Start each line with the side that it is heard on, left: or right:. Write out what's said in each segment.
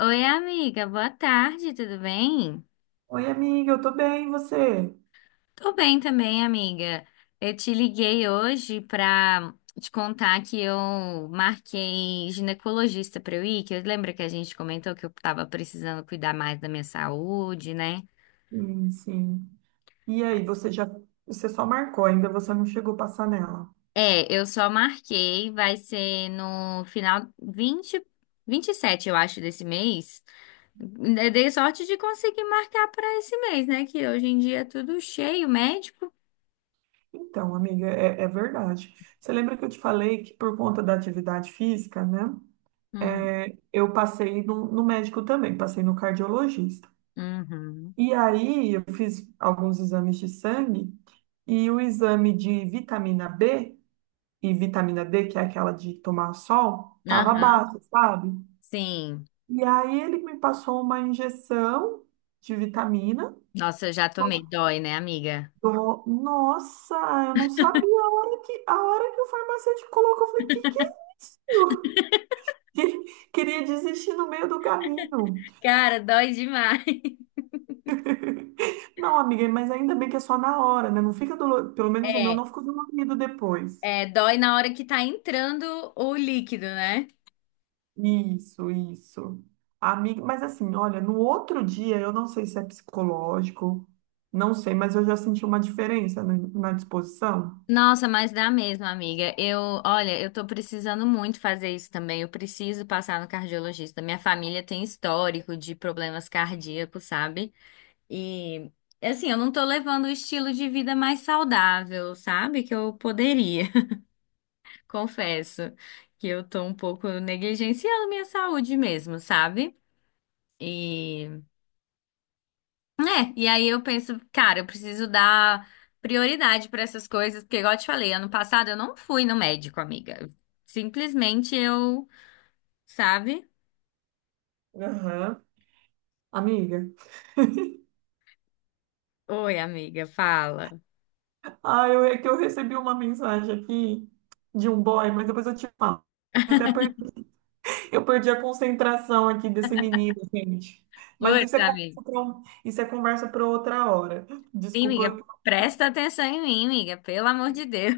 left: Oi, amiga, boa tarde, tudo bem?
right: Oi, amiga, eu tô bem, e você?
left: Tô bem também, amiga. Eu te liguei hoje pra te contar que eu marquei ginecologista pra eu ir, que eu lembro que a gente comentou que eu tava precisando cuidar mais da minha saúde, né?
right: Sim, sim. E aí, você só marcou, ainda você não chegou a passar nela.
left: É, eu só marquei, vai ser no final 27, eu acho, desse mês. Eu dei sorte de conseguir marcar pra esse mês, né? Que hoje em dia é tudo cheio, médico.
right: Então, amiga, é verdade. Você lembra que eu te falei que por conta da atividade física, né?
left: Hum.
right: Eu passei no médico também, passei no cardiologista.
left: Uhum.
right: E aí, eu fiz alguns exames de sangue e o exame de vitamina B e vitamina D, que é aquela de tomar sol, tava
left: Aham.
right: baixo, sabe?
left: Sim.
right: E aí ele me passou uma injeção de vitamina.
left: Nossa, eu já tomei. Dói, né, amiga?
right: Nossa, eu não sabia a a hora que o farmacêutico colocou. Eu falei, que é isso? Queria desistir no meio do caminho.
left: Cara, dói demais.
right: Não, amiga, mas ainda bem que é só na hora, né? Não fica dolorido. Pelo menos o meu
left: É,
right: não ficou dolorido depois.
left: é, dói na hora que tá entrando o líquido, né?
right: Isso, isso. Amiga, mas assim, olha, no outro dia, eu não sei se é psicológico, não sei, mas eu já senti uma diferença na disposição.
left: Nossa, mas dá mesmo, amiga. Olha, eu tô precisando muito fazer isso também. Eu preciso passar no cardiologista. Minha família tem histórico de problemas cardíacos, sabe? E assim, eu não tô levando o estilo de vida mais saudável, sabe? Que eu poderia. Confesso que eu tô um pouco negligenciando minha saúde mesmo, sabe? E, né, e aí eu penso, cara, eu preciso dar prioridade para essas coisas, porque igual eu te falei, ano passado eu não fui no médico, amiga. Simplesmente eu, sabe?
right: Aham. Amiga.
left: Oi, amiga, fala.
right: Ah, é que eu recebi uma mensagem aqui de um boy, mas depois eu te falo. Eu até eu perdi a concentração aqui desse menino, gente. Mas isso
left: Putz,
right: é
left: amiga.
right: conversa para isso é conversa para outra hora.
left: Sim,
right: Desculpa.
left: amiga, presta atenção em mim, amiga, pelo amor de Deus.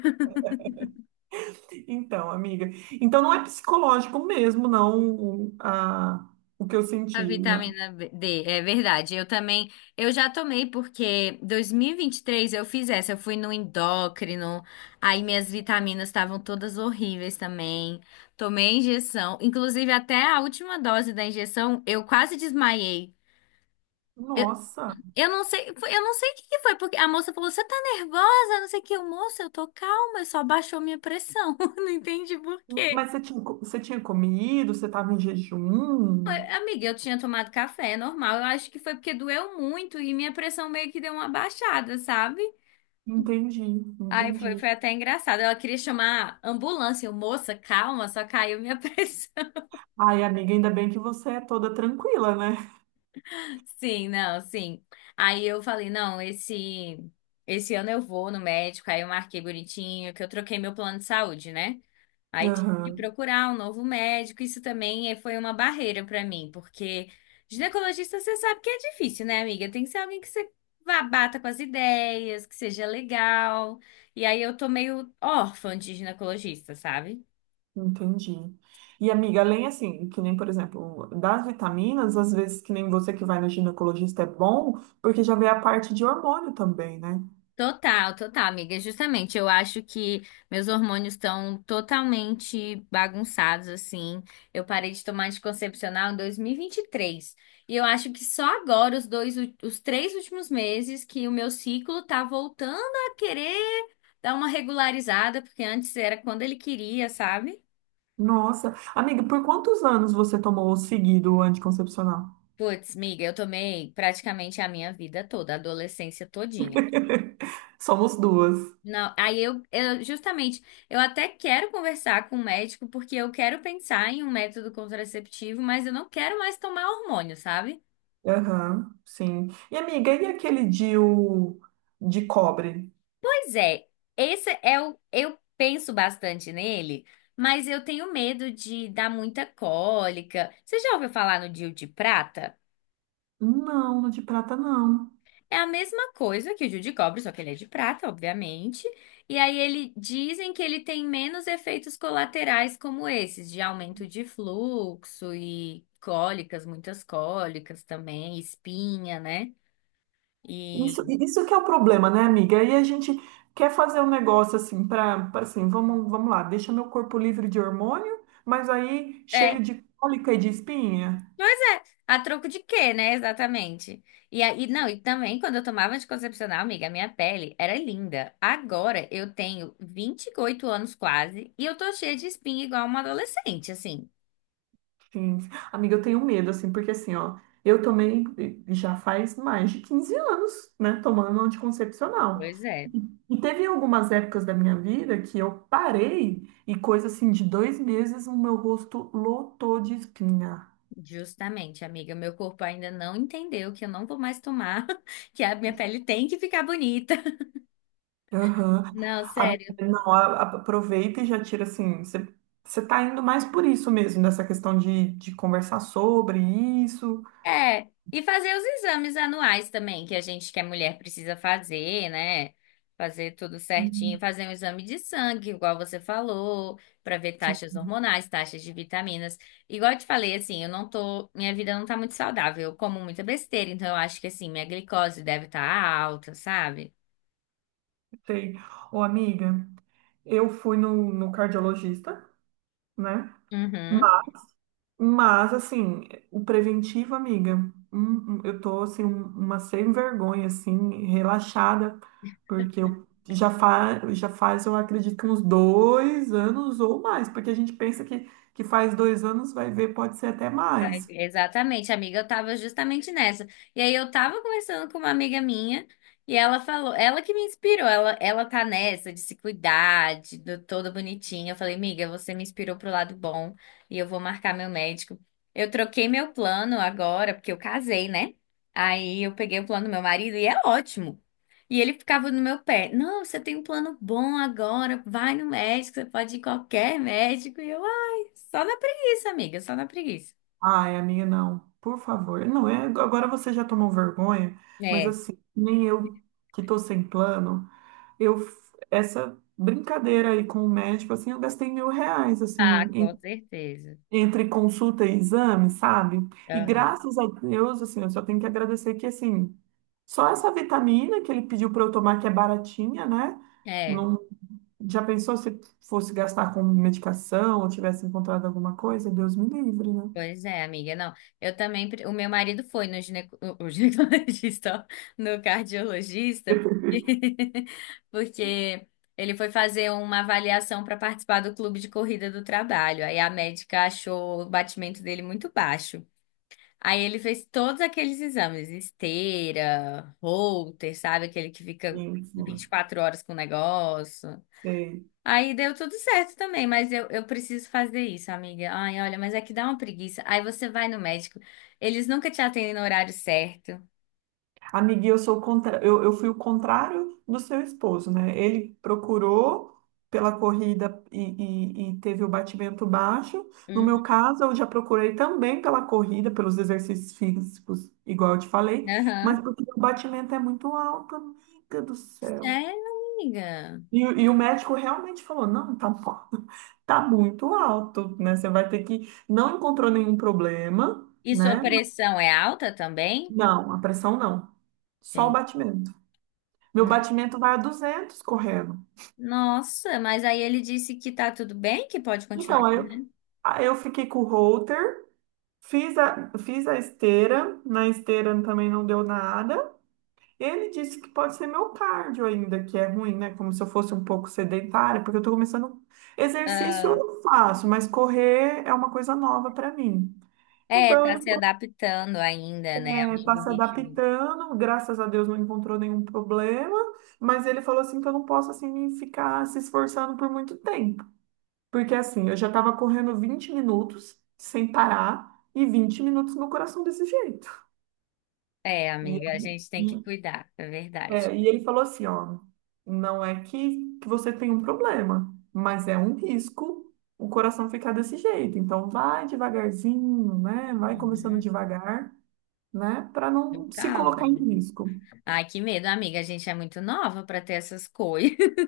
right: Então, amiga. Então não é psicológico mesmo, não, o- a, o que eu
left: A
right: senti.
left: vitamina D, é verdade. Eu também, eu já tomei porque 2023 eu fui no endócrino, aí minhas vitaminas estavam todas horríveis também. Tomei a injeção, inclusive até a última dose da injeção, eu quase desmaiei. Eu,
right: Nossa.
left: eu não sei, eu não sei o que que foi, porque a moça falou: "Você tá nervosa?" Não sei o que, eu, moça, eu tô calma, eu só baixou minha pressão. Não entendi por quê.
right: Mas você você tinha comido? Você estava em jejum?
left: Amiga, eu tinha tomado café, é normal. Eu acho que foi porque doeu muito e minha pressão meio que deu uma baixada, sabe?
right: Entendi,
left: Aí foi,
right: entendi.
left: foi até engraçado. Ela queria chamar a ambulância. Eu, moça, calma, só caiu minha pressão.
right: Ai, amiga, ainda bem que você é toda tranquila, né?
left: Sim, não, sim. Aí eu falei, não, esse ano eu vou no médico. Aí eu marquei bonitinho, que eu troquei meu plano de saúde, né? Aí tive que
right: Aham,
left: procurar um novo médico. Isso também foi uma barreira para mim, porque ginecologista você sabe que é difícil, né, amiga? Tem que ser alguém que você bata com as ideias, que seja legal. E aí eu tô meio órfã de ginecologista, sabe?
right: entendi. E, amiga, além assim, que nem, por exemplo, das vitaminas, às vezes que nem você que vai no ginecologista é bom, porque já vê a parte de hormônio também, né?
left: Total, total, amiga. Justamente, eu acho que meus hormônios estão totalmente bagunçados, assim. Eu parei de tomar anticoncepcional em dois mil e vinte e três. E eu acho que só agora, os três últimos meses, que o meu ciclo tá voltando a querer dar uma regularizada, porque antes era quando ele queria, sabe?
right: Nossa, amiga, por quantos anos você tomou seguido o anticoncepcional?
left: Puts, miga, eu tomei praticamente a minha vida toda, a adolescência todinha.
right: Somos duas.
left: Não, aí eu até quero conversar com o médico porque eu quero pensar em um método contraceptivo, mas eu não quero mais tomar hormônio, sabe?
right: Aham, sim. E, amiga, e aquele DIU de cobre?
left: Pois é, eu penso bastante nele, mas eu tenho medo de dar muita cólica. Você já ouviu falar no DIU de prata?
right: Não, no de prata não.
left: É a mesma coisa que o Gil de cobre, só que ele é de prata, obviamente. E aí ele dizem que ele tem menos efeitos colaterais como esses, de aumento de fluxo e cólicas, muitas cólicas também, espinha, né? E
right: Isso que é o problema, né, amiga? Aí a gente quer fazer um negócio assim para, assim, vamos, vamos lá, deixa meu corpo livre de hormônio, mas aí
left: é,
right: cheio de cólica e de espinha.
left: pois é, a troco de quê, né? Exatamente. E aí, não, e também quando eu tomava anticoncepcional, amiga, a minha pele era linda. Agora eu tenho 28 anos quase e eu tô cheia de espinha igual uma adolescente, assim.
right: Sim. Amiga, eu tenho medo, assim, porque assim, ó, eu tomei já faz mais de 15 anos, né, tomando anticoncepcional.
left: Pois é.
right: E teve algumas épocas da minha vida que eu parei e coisa assim de dois meses o meu rosto lotou de espinha.
left: Justamente, amiga, meu corpo ainda não entendeu que eu não vou mais tomar, que a minha pele tem que ficar bonita.
right: Aham.
left: Não,
right: A-
left: sério.
right: Não, aproveita e já tira assim. Você tá indo mais por isso mesmo, nessa questão de conversar sobre isso.
left: É, e fazer os exames anuais também, que a gente, que é mulher, precisa fazer, né? Fazer tudo certinho,
right: Uhum.
left: fazer um exame de sangue, igual você falou, para ver
right: Sim,
left: taxas hormonais, taxas de vitaminas. Igual eu te falei, assim, eu não tô, minha vida não tá muito saudável, eu como muita besteira, então eu acho que assim, minha glicose deve estar alta, sabe?
right: sei. Ô, amiga, eu fui no cardiologista, né?
left: Uhum.
right: Mas, assim, o preventivo, amiga, eu tô, assim, uma sem vergonha, assim, relaxada, porque eu já faz, eu acredito, que uns dois anos ou mais, porque a gente pensa que faz dois anos, vai ver, pode ser até mais.
left: Exatamente, amiga, eu tava justamente nessa. E aí eu tava conversando com uma amiga minha e ela falou, ela que me inspirou, ela tá nessa de se cuidar, toda bonitinha. Eu falei, amiga, você me inspirou pro lado bom e eu vou marcar meu médico. Eu troquei meu plano agora, porque eu casei, né? Aí eu peguei o plano do meu marido e é ótimo. E ele ficava no meu pé, não, você tem um plano bom agora, vai no médico, você pode ir em qualquer médico. E eu, ai, só na preguiça, amiga, só na preguiça.
right: Ai, amiga, não, por favor. Não, é, agora você já tomou vergonha, mas,
left: É,
right: assim, nem eu que tô sem plano, essa brincadeira aí com o médico, assim, eu gastei 1.000 reais, assim,
left: ah, com certeza.
right: entre consulta e exame, sabe? E
left: Aham.
right: graças a Deus, assim, eu só tenho que agradecer que, assim, só essa vitamina que ele pediu para eu tomar, que é baratinha, né?
left: É,
right: Não, já pensou se fosse gastar com medicação ou tivesse encontrado alguma coisa? Deus me livre, né?
left: pois é, amiga. Não, eu também. O meu marido foi no gineco, o ginecologista, ó, no cardiologista, porque, porque ele foi fazer uma avaliação para participar do clube de corrida do trabalho. Aí a médica achou o batimento dele muito baixo. Aí ele fez todos aqueles exames, esteira, Holter, sabe? Aquele que fica
right: Sim.
left: vinte
right: Sim.
left: e quatro horas com o negócio.
right: Sei.
left: Aí deu tudo certo também, mas eu preciso fazer isso, amiga. Ai, olha, mas é que dá uma preguiça. Aí você vai no médico, eles nunca te atendem no horário certo.
right: Amiga, eu sou o contra... eu fui o contrário do seu esposo, né? Ele procurou pela corrida e teve o batimento baixo. No
left: Uhum.
right: meu caso, eu já procurei também pela corrida, pelos exercícios físicos, igual eu te falei, mas
left: Aham.
right: porque o batimento é muito alto, amiga do céu.
left: Sério, amiga.
right: E, e o médico realmente falou: não, tá, bom, tá muito alto, né? Você vai ter que. Não encontrou nenhum problema,
left: E sua
right: né?
left: pressão é alta também?
right: Não, a pressão não, só o
left: Tem.
right: batimento. Meu batimento vai a 200 correndo.
left: Nossa, mas aí ele disse que tá tudo bem, que pode
right: Então,
left: continuar.
right: aí eu fiquei com o halter, fiz a esteira, na esteira também não deu nada. Ele disse que pode ser meu cardio ainda, que é ruim, né? Como se eu fosse um pouco sedentária, porque eu tô começando. Exercício
left: Ah,
right: eu faço, mas correr é uma coisa nova para mim.
left: é,
right: Então, ele
left: tá se adaptando ainda, né, ao
right: é, tá
left: novo
right: se
left: ritmo.
right: adaptando, graças a Deus não encontrou nenhum problema, mas ele falou assim que eu não posso assim ficar se esforçando por muito tempo. Porque assim, eu já estava correndo 20 minutos sem parar e 20 minutos no coração desse jeito.
left: É,
right: E,
left: amiga, a gente tem
right: e,
left: que cuidar, é verdade.
right: e ele falou assim, ó, não é que você tem um problema, mas é um risco o coração ficar desse jeito. Então vai devagarzinho, né? Vai começando
left: Uhum.
right: devagar, né? Para não se
left: Calma.
right: colocar em risco.
left: Ai, que medo, amiga. A gente é muito nova pra ter essas coisas.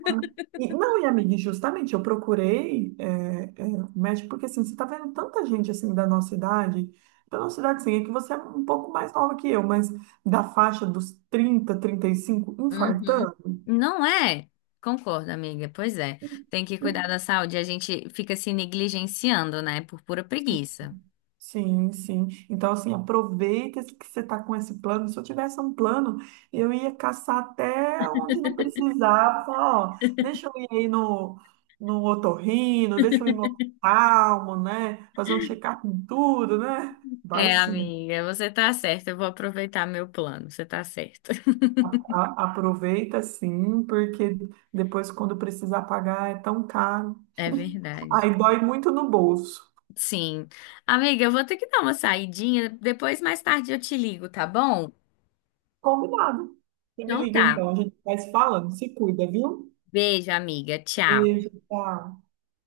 right: E, não, e amiga, e justamente eu procurei médico porque assim, você está vendo tanta gente assim da nossa idade sim, é que você é um pouco mais nova que eu, mas da faixa dos 35
left: Uhum.
right: infartando.
left: Não é? Concordo, amiga. Pois é. Tem que cuidar da saúde. A gente fica se negligenciando, né? Por pura preguiça.
right: Sim, sim. Então, assim, aproveita esse- que você está com esse plano. Se eu tivesse um plano, eu ia caçar até onde não precisava. Falar, ó, deixa eu ir aí no, no otorrino, deixa eu ir no oftalmo, né? Fazer um check-up em tudo, né? Vai
left: É,
right: sim.
left: amiga, você tá certa. Eu vou aproveitar meu plano. Você tá certa.
right: Aproveita sim, porque depois, quando precisar pagar, é tão caro.
left: É verdade.
right: Aí dói muito no bolso.
left: Sim. Amiga, eu vou ter que dar uma saidinha. Depois, mais tarde, eu te ligo, tá bom?
right: Combinado. Você me
left: Então
right: liga
left: tá.
right: então, a gente vai se falando. Se cuida, viu?
left: Beijo, amiga. Tchau.
right: Beijo, tchau.